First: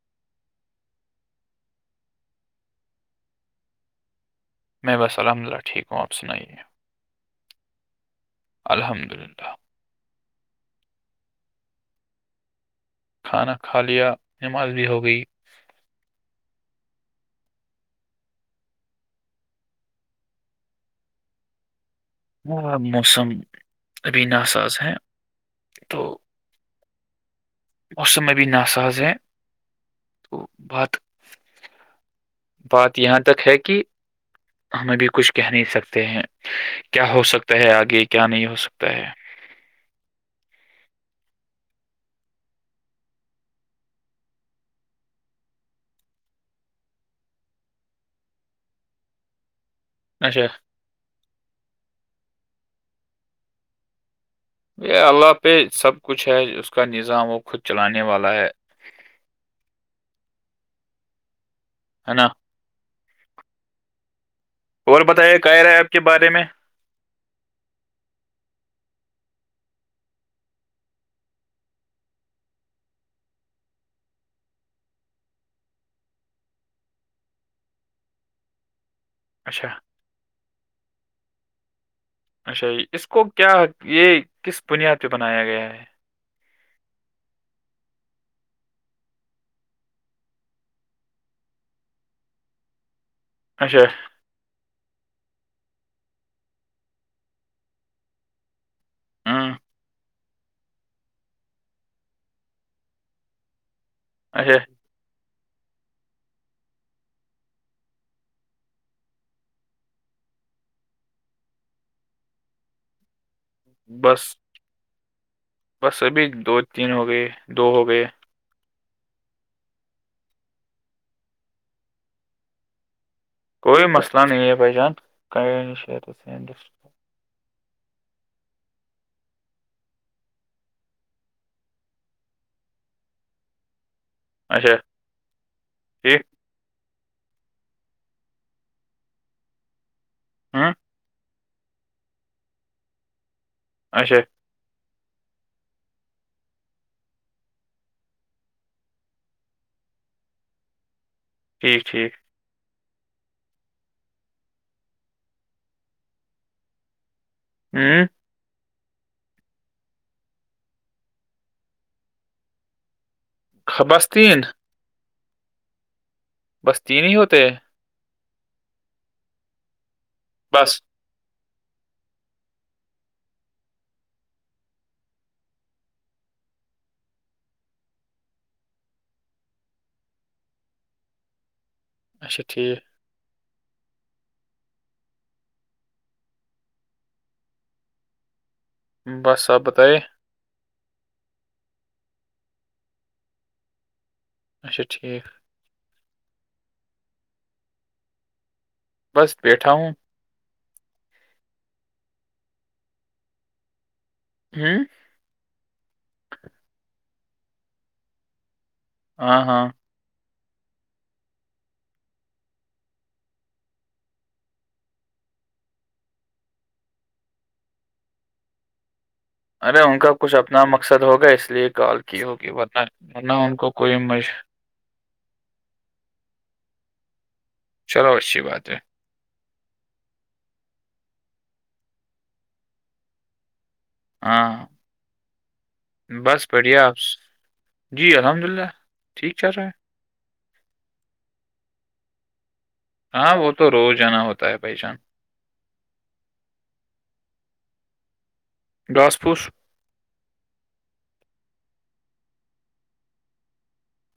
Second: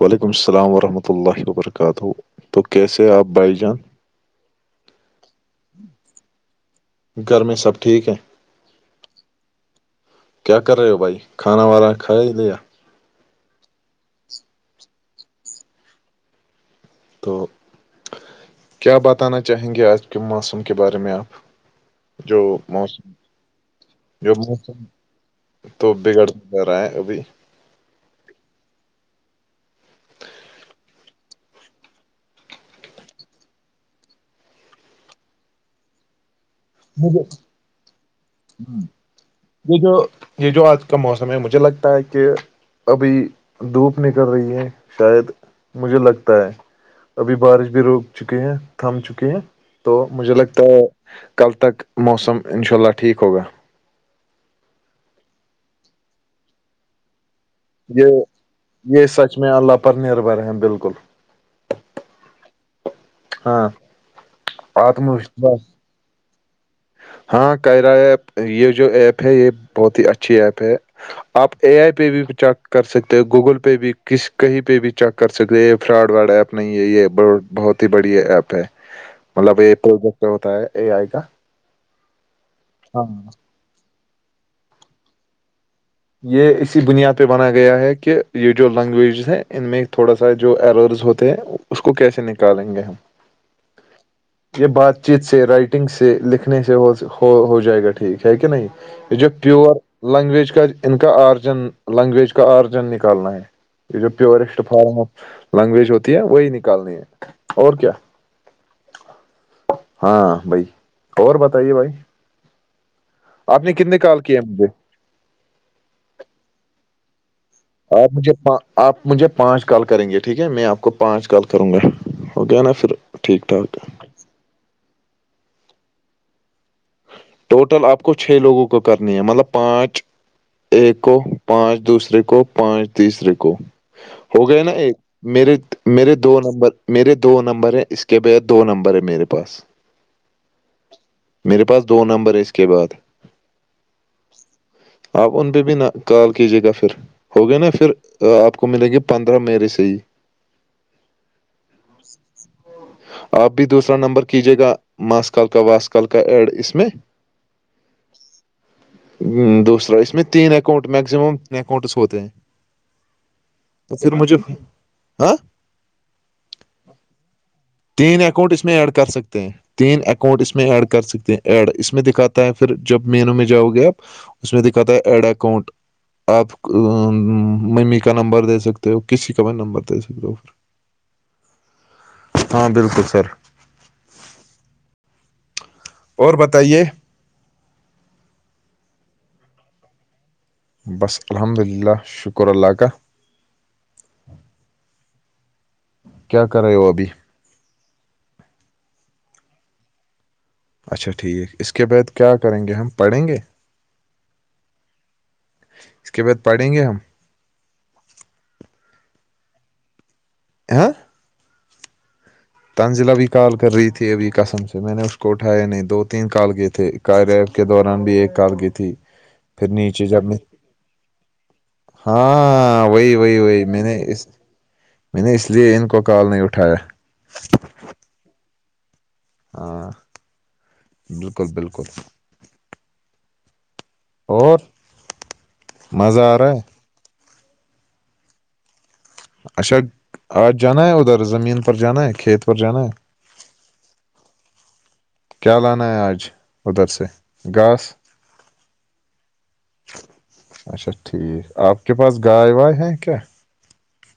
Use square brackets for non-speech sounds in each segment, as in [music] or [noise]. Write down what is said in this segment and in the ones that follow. وعلیکم السلام ورحمۃ اللہ وبرکاتہ تو کیسے آپ بھائی جان میں بس الحمد للہ ٹھیک ہوں آپ سنائیے گھر میں سب ٹھیک ہے الحمد للہ کیا کر رہے ہو بھائی کھانا وانا کھا ہی لیا کھانا کھا لیا نماز بھی ہو گئی تو کیا بتانا چاہیں گے آج کے موسم کے بارے میں آپ جو موسم ابھی جو ناساز موسم ہے تو بگڑ ج رہا ہے ابھی موسم ا بھی ناساز ہے تو بات بات یہاں تک ہے کہ ہم ابھی کچھ کہہ نہیں سکتے ہیں کیا ہو مجھے سکتا ہے آگے کیا نہیں ہو سکتا ہے یہ جو یہ جو آج کا موسم ہے مجھے لگتا ہے کہ ابھی دھوپ نکل رہی ہے شاید مجھے لگتا ہے ابھی بارش بھی روک چکے ہیں تھم چکے ہیں تو مجھے اچھا لگتا ہے کل تک موسم ان شاء اللہ ٹھیک ہوگا ب اللہ پہ سب کچھ ہے اس کا نظام وہ خود چلانے یہ والا ہے یہ سچ میں اللہ پر نربھر ہیں بالکل- ہے نا - ہاں- اور آتم بتے وشواس کہ رہا ہے آپ کے بارے میں ہاں کائرہ ایپ یہ جو ایپ ہے یہ بہت ہی اچھی ایپ ہے- آپ اے آئی پے بھی چیک کر سکتے ہیں گوگل پے بھی کسی کہیں پہ بھی چیک کر سکتے یہ فراڈ- واڈا ایپ نہیں ہے یہ بہت بڑی ایپ ہے مطلب اچھا ا پ جس ہوتا ہے اے آئی کا- اچھا ج، ہاں اس کو کیا یہ کس بنیاد پہ بنایا گیا ہے- یہ اسی بنیاد پہ بنا گیا ہے کہ یہ جو لینگویجز ہیں ان میں تھوڑا سا جو الرز ہوتے ہیں- اس کو کیسے نکالیں گے ہم? اچھا- یہ بات چیت سے رائٹنگ سے لکھنے سے ہو جائے گا ٹھیک ہے کہ نہیں- یہ جوا ہاں پیور لینگویج کات- ان کا آرجن لینگویج کا آرجن نکالنا ہے یہ جو اچھا پیورسٹ فارم آف- لینگویج ہوتی ہے وہی نکالنی ہے اور کیا- ہاں بھائی اور بتائیے بھائی- آپ نے کتنے کال بس کیے مجھے- بس ابھی دو تین ہو گئے دو ہو گئے اورپ مجھے آپ مجھے پانچ کال کریں گے، ٹھیک ہے میں آپ کو پانچ کال کروں گا اوکے ہے نا پھر- ٹھیک ٹھاک کوئی مسئلہ نہیں ہے بائی جان- ٹوٹل آپ کو چھ لوگوں کو کرنی ہے مطلب پانچ ایک کو پانچ دوسرے کو پانچ تیسرے کو ہو گئے نا اچھا ایک- میرے -میرے ٹھیک دو نمبر میرے دو نمبر ہیں اس کے بغ دو نمبر ہیں میرے پاس- [inaudible] میرے پاس, دو نمبر اس کے بعد اچھا- آپ ان پہ بھی نہ کال کیجیے گا پھر- ہو گیا نا پھر آپ کو ملے گی پندرہ میریرے سے ہی- ٹھیک- ٹھیک آپ بھی دوسا نمبر کیجیے گا ماسکال کا واسکال کا ایڈ اس میں- [unintelligible] [unintelligible] دوسرا اس میں تین اکانٹ میکزممین اکاؤنٹس ہوتے ہیں- خ- تو بس پھر مجھے تین ہاں- بس تین ہی ہوتے تین اکاؤنٹ اس میں ایڈ کر سکتے ہیں تین اکاؤنٹ اس میں بس ایڈ کر سکتے ہیں- ایڈ اس میں دکھاتا ہے پھر جب مینو میں جاؤ گے آپ اس میں دکھاتا ہے ایڈ اکاؤنٹ- آپ ممی کا نمبر دے سکتے ہو کسی کا بھی نمبر دے سکتے ہو- پھر۔ [inaudible] اچھا ہاں, ٹھیک بالکل سر- اور بتائیے بس آ ب تو- بس الحمد للہ شکر اللہ کاہ- اچھا ٹھیک- کیا کر رہے ہو ابھی- بس بیٹھا ہوں- اچھا ٹھیک اس کے بعد کیا کریں گے ہم پڑھیں گے- جی اس کے بعد پڑھیں گے ہم ہ ہاں ہاں تانزلا بھی کال کر رہی تھی ابھی قسم سے میں نے اس کو اٹھائے نہیں دو تین کال کیے تھے کیہ کے دوران بھی ایک کال کی تھی [unintelligible] پھر ارے ان نیچے کا جب کچھ میں اپنا مقصد ہوگا اس لیے کال کی ہوگی ورنہ ہاں وہی ورنہ وہی ان وہی کو میں نے کوئی مج اس میں نے اس لیے ان کو کال نہیں اٹھایا چلو اچھی بات ہے ہاں بالکل بالکل اور ہاں مزہ آ بس رہا ہے پڑھیا آپ جی الحمد للہ ٹھیک چل رہا ہے اچھا آج جانا ہے ادھر زمین پر جانا ہے کھیت پر جانا ہے ہاں وہ تو روز جانا ہوتا ہے بھائی جان کیا لانا ہے آج ادھر سے گھاس ڈاس پوش اچھا ٹھیک آپ کے پاس گائےائے وائےائے ہے کیا کیا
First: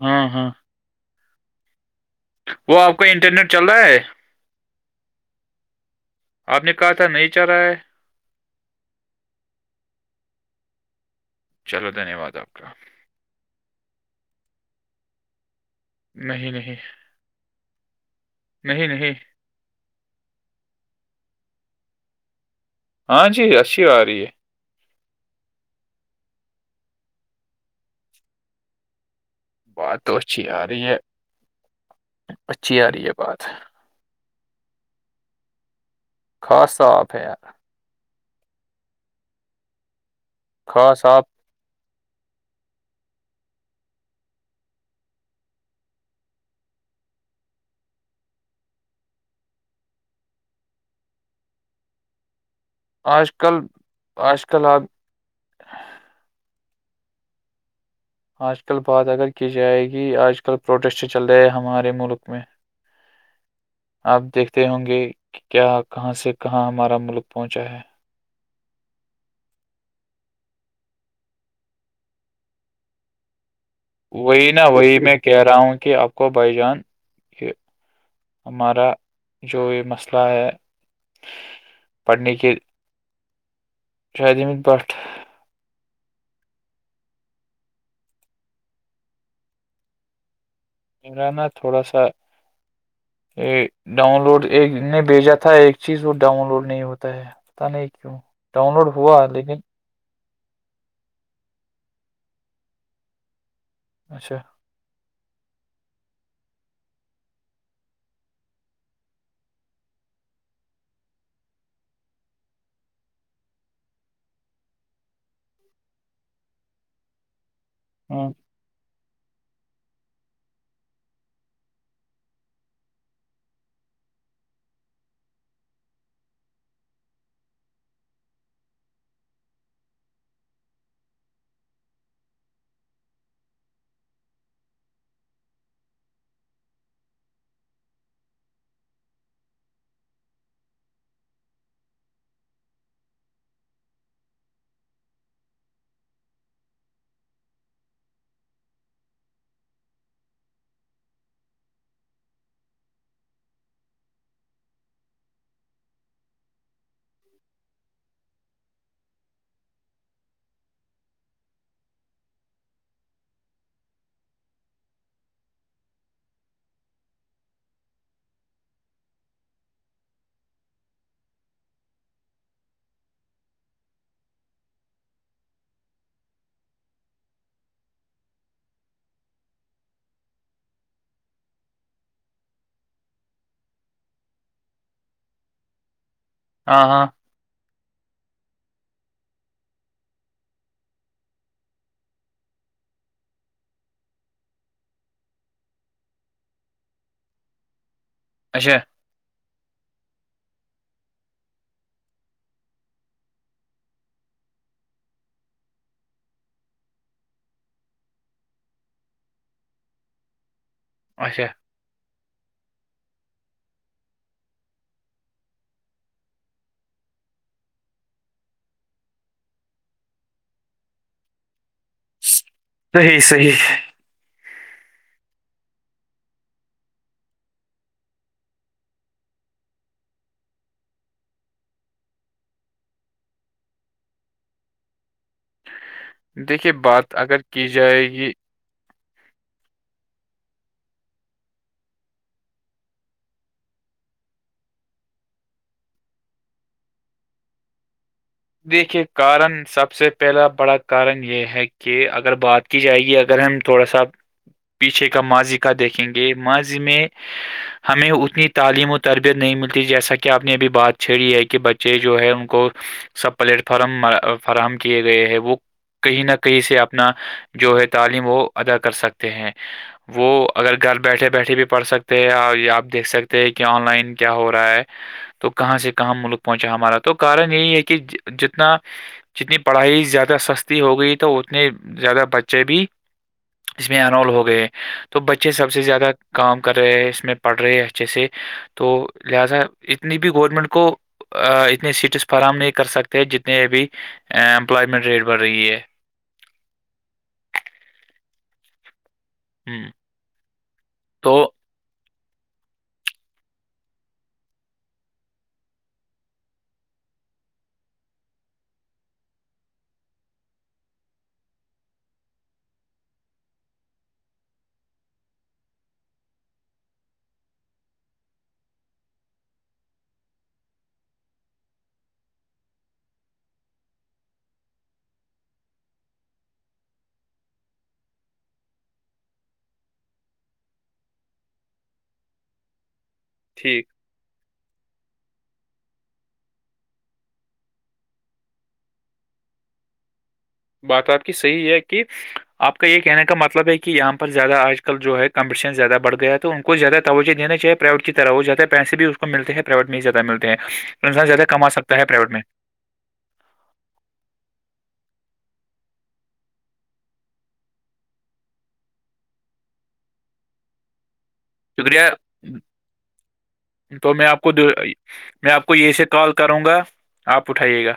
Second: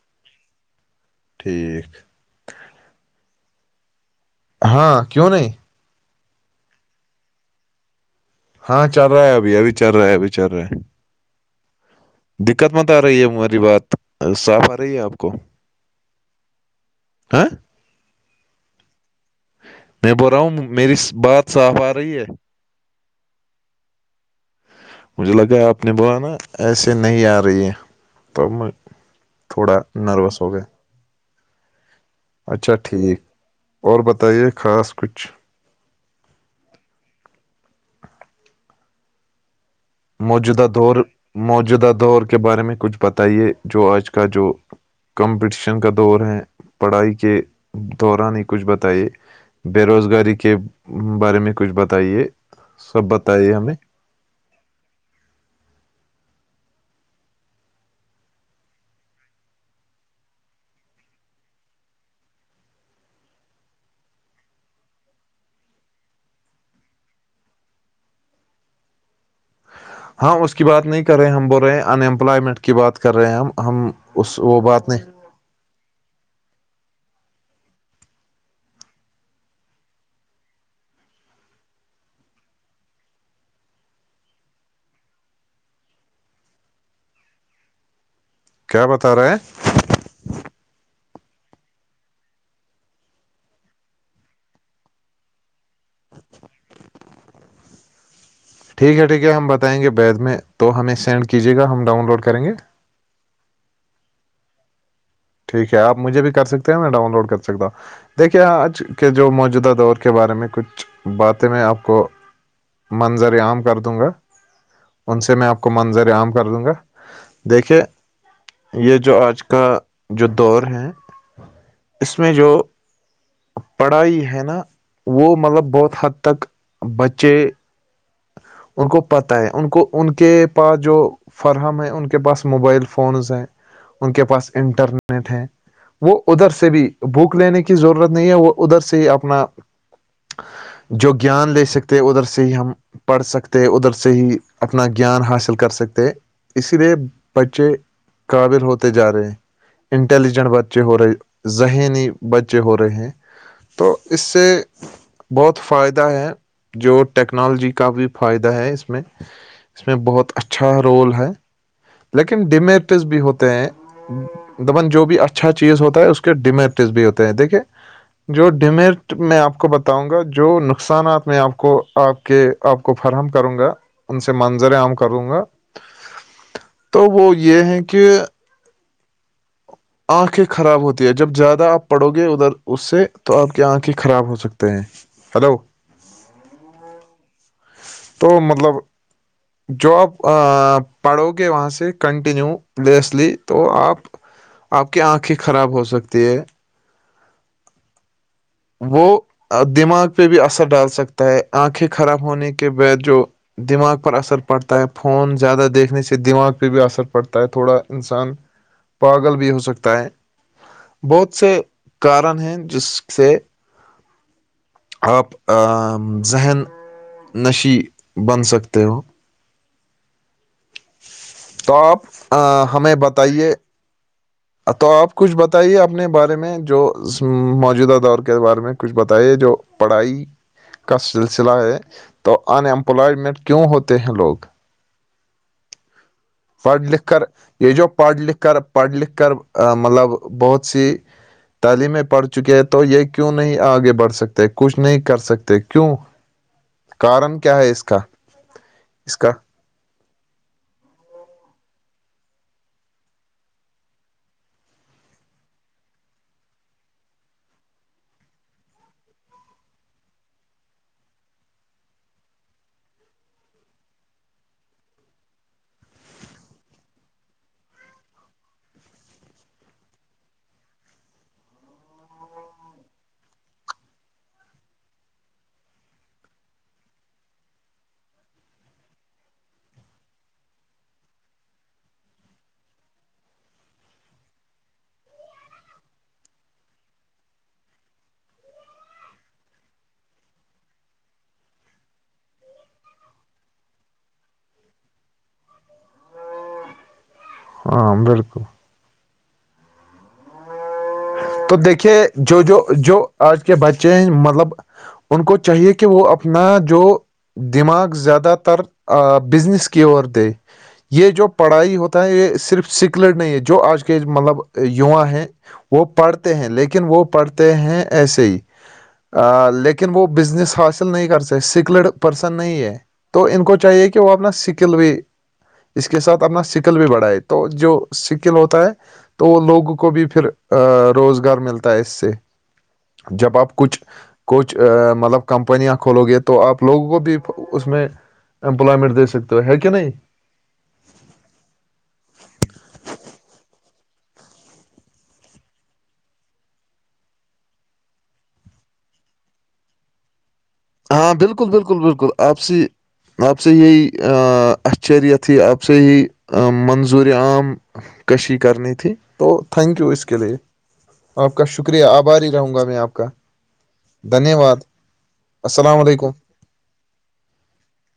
ہاں ہاں ٹھیک وہ آپ کا انٹرنیٹ چل رہا ہے ہاں کیوں نہیں آپ نے کہا تھا نہیں چل رہا ہے ہاں چل رہا ہے ابھی ابھی چل رہا ہے ابھی چل رہا ہے چلو دھنیہ واد آپ دقت کا مت آ رہی ہے ہماری بات صاف آ رہی ہے آپ کو نہیں نہیں ہاں نہیں نہیں میں بول رہا ہوں میری بات صاف آ رہی ہے ہاں جی اچھی آ رہی ہے مجھے لگا آپ نے بولانا ایسے نہیں آ رہی ہے تو میں تھوڑا بات تو نروس اچھی ہو گئے آ رہی ہے اچھا اچھی آ رہی ہے ٹھیک بات اور بتائیے خاص کچھ خاص صاف ہے یار موجودہ دور خاص آپ موجودہ دور کے بارے میں کچھ بتائیے جو آج کا جو کمپٹیشن کا دور ہے پڑھائی کے دوران ہی کچھ بتائیے بے روزگاری کے بارے میں کچھ بتائیے سب آج بتائیے کل ہمیں آج کل آپ آج کل بات اگر کی جائے گی آج کل پروٹیسٹ چل رہے ہیں ہمارے ملک میں آپ دیکھتے ہوں گے کہ کیا کہاں سے کہاں ہمارا ملک پہنچا ہے ہاں اس کی بات نہیں کر رہے ہم بول رہے ہیں انمپلائمنٹ کی بات کر رہے ہیں ہم ہم اس وہی وہ نہا بات وہی نہیں میں کہہ رہا ہوں کہ آپ کو بھائی جان یہ ہمارا جو یہ مسئلہ ہے پڑھنے کے شاہد احمید بٹ کیا بتا رہے ہیں میرا نا تھوڑا سا یہ ڈاؤن لوڈ ایک نے بھیجا تھا ایک چیز وہ ڈاؤن لوڈ نہیں ہوتا ہے ت نہیںکو ٹھیک ہے ٹھیک ہے ہم بتائیں گے بیید میں تو ہمیں سینڈ کیجیے گا ہم ڈاؤن لوڈ کریں گے اچھا ٹھیک ہے آپ مجھے بھی کر سکتے ہیں میں ڈاؤن لوڈ کر سکتا دیکھیے آج کے جو موجودہ دور کے بارے میں کچھ باتیں میں آپ کو منظر عام کر دوں گا ان سے میں آپ کو منظر عام کر دوں گا دیکھیے ہاں یہ جو آج کا جو دور ہے اس میں جو پڑھائی ہے نا وہ مطلب بہت حد تک بچے ان کو پتہ ہے ان کو ان کے پاس جو فراہم ہے ان کے پاس موبائل فونز ہیں ان کے پاس انٹرنیٹ ہے وہ ادھر سے بھی بھوک لینے کی ضرورت نہیں ہے وہ ادھر سے ہی اپنا جو گیان لے سکتے ادھر سے ہی ہم پڑھ سکتے ادھر سے ہی اپنا گیان حاصل کر سکتے اسی لیے بچے کاابر ہوتے جا رہے ہیں انٹیلیجنٹ بچے ہو رہے ذہنی بچے ہو رہے ہیں تو اس سے بہت فائدہ ہے جو ٹیکنالوجی کا بھی فائدہ ہے اس میں اس میں بہت اچھا رول ہے لیکن ڈیمیرٹز بھی ہوتے ہیں دبن جو بھی اچھا چیز ہوتا ہے اس کے ڈیمیرٹس بھی ہوتے ہیں دیکھے جو ڈیمیرٹ میں آپ کو بتاؤں گا جو نقصانات میں آپ کو آپ کے آپ کو فراہم کروں گا ان سے منظر عام کروں گا تو وہ یہ ہیں کہ آنکھیں خراب ہوتی ہیں جب زیادہ آپ پڑو گے ادھر اس سے تو آپ کی آنکھیں خراب ہو سکتے ہیں ہلو ہاں ہاں تو مطلب جو آپ پڑھو گے وہاں سے کنٹینیو لیسلی تو آپ آپ کی آنکھیں خراب ہو سکتی ہے اچھ وہ دماغ پہ بھی اثر ڈال سکتا ہے آنکھیں خراب ہونے کے بد جو دماغ پر اثر پڑتا ہے فون زیادہ دیکھنے سے دماغ پہ بھی اثر پڑتا ہے تھوڑا انسان پاگل بھی ہو سکتا ہے بہت اچھا سے کارن ہیں جس سے آپ ذہن نشی بن سکتے ہو [unintelligible] توٹپ صحیح صحیح تو آپ کچھ بتائیے اپنے بارے میں جو موجودہ دور کے بارے میں کچھ بتائیے جو پڑھائی کا سلسلہ ہے تو انمپلائمنٹ کیوں ہوتے ہیں لوگ [inaudible] دیکھیے پڑھ لکھ بات کر اگر کی یہ جو جائے پڑھ گی لکھ کر پڑھ لکھ ر مطلب بہت سی تعلیمیں پڑھ چکے ہے تو یہ کیوں نہیں آگے بڑھ سکتے کچھ نہیں کر سکتے کیوں [inaudible] کارن کیا ہے اسس کاا دیکھیے کارن سب سے پہلا بڑا کارن یہ ہے کہ اگر بات کی جائے گی اگر ہم تھوڑا سا پیچھے کا ماضی کا دیکھیں گے ماضی میں ہمیں اتنی تعلیم و تربیت نہیں ملتی جیسا کہ آپ نے ابھی بات چھیڑی ہے کہ بچے جو ہے ان کو سب پلیٹ فارم فراہم کیے گئے ہیں وہ کہیں نہ کہیں سے اپنا جو ہے تعلیم وہ ادا کر سکتے ہیں وہ اگر گھر بیٹھے بیٹھے بھی پڑھ سکتے ہیں یا آپ دیکھ سکتے ہیں کہ آن لائن کیا ہو رہا ہے تو کہاں سے کہاں ملک پہنچا ہمارا تو کارن یہی ہے کہ جتنا جتنی پڑھائی زیادہ سستی ہو گئی تو اتنے زیادہ بچے بھی اس میں انرول ہو گئے ہیں تو بچے سب سے زیادہ کام کر رہے ہیں اس میں پڑھ رہے اچھے سے [unintelligible] کر سکتے ہیں جتنے ابھی امپلائمنٹ ریٹ بڑھ رہی ہے ہاں بالکل ہوں تو تو دیکھیے جو جو جو آج کے بچے ہیں مطلب ان کو چاہیے کہ وہ اپنا جو دماغ زیادہ تر بزنس کی اورور د یہ جو پڑھائی ہوتا ہے یہ صرف سکلڈ نہیں ہے جو آج کے مطلب یوا ہیں وہ پڑھتے ہیں لیکن وہ پڑھتے ہیں ایسے ہی لیکن وہ بزنس حاصل نہیں کر سک سکلڈ پرسن نہیں ہے تو ان کو چاہیے کہ وہ اپنا سکل وے اس کے ساتھ اپنا سکل بھی بڑھائے تو جو سکل ہوتا ہے تو وہ لوگوں کو بھی پھر ا روزگار ملتا ہے اس سے جب آپ کچھ ٹھیک کچھ مطلب کمپنیاں کھولو گی تو آپ لوگوں کو بھی اس میں امپلائمنٹ دے سکتے ہو ہے کہ نہیں بات آپ کی صحیح ہے کہ آپ کا یہ کہنے کا مطلب ہے کہ یہاں پر زیادہ آج کل جو ہے کمپٹیشن زیادہ بڑھ گیا تھا تو ان کو زیادہ توجہ دینے چیے پرائیوی کی طرح وہ زدہ پیسے بھی اس کو ملتے ہیں پرائیوٹ میں ہی زیاہلتے ہیں ہاں انسان زیادہ بالکل کما بالکل سکتا ہے بالکل پرائیویٹ میں آپسی آپ سے یہی اچریت ہی آپ سے ہی منظور عام کشی کرنی تھی تو تھینک یو اس کے لیے آپ کا شکریہ آباری رہوں گا میں آپ کا تو میں دھنیہ آپ کو دو- واد میں آپ کو السلام یہی سے علیکم کال کروں گا آپ اٹھائیے گا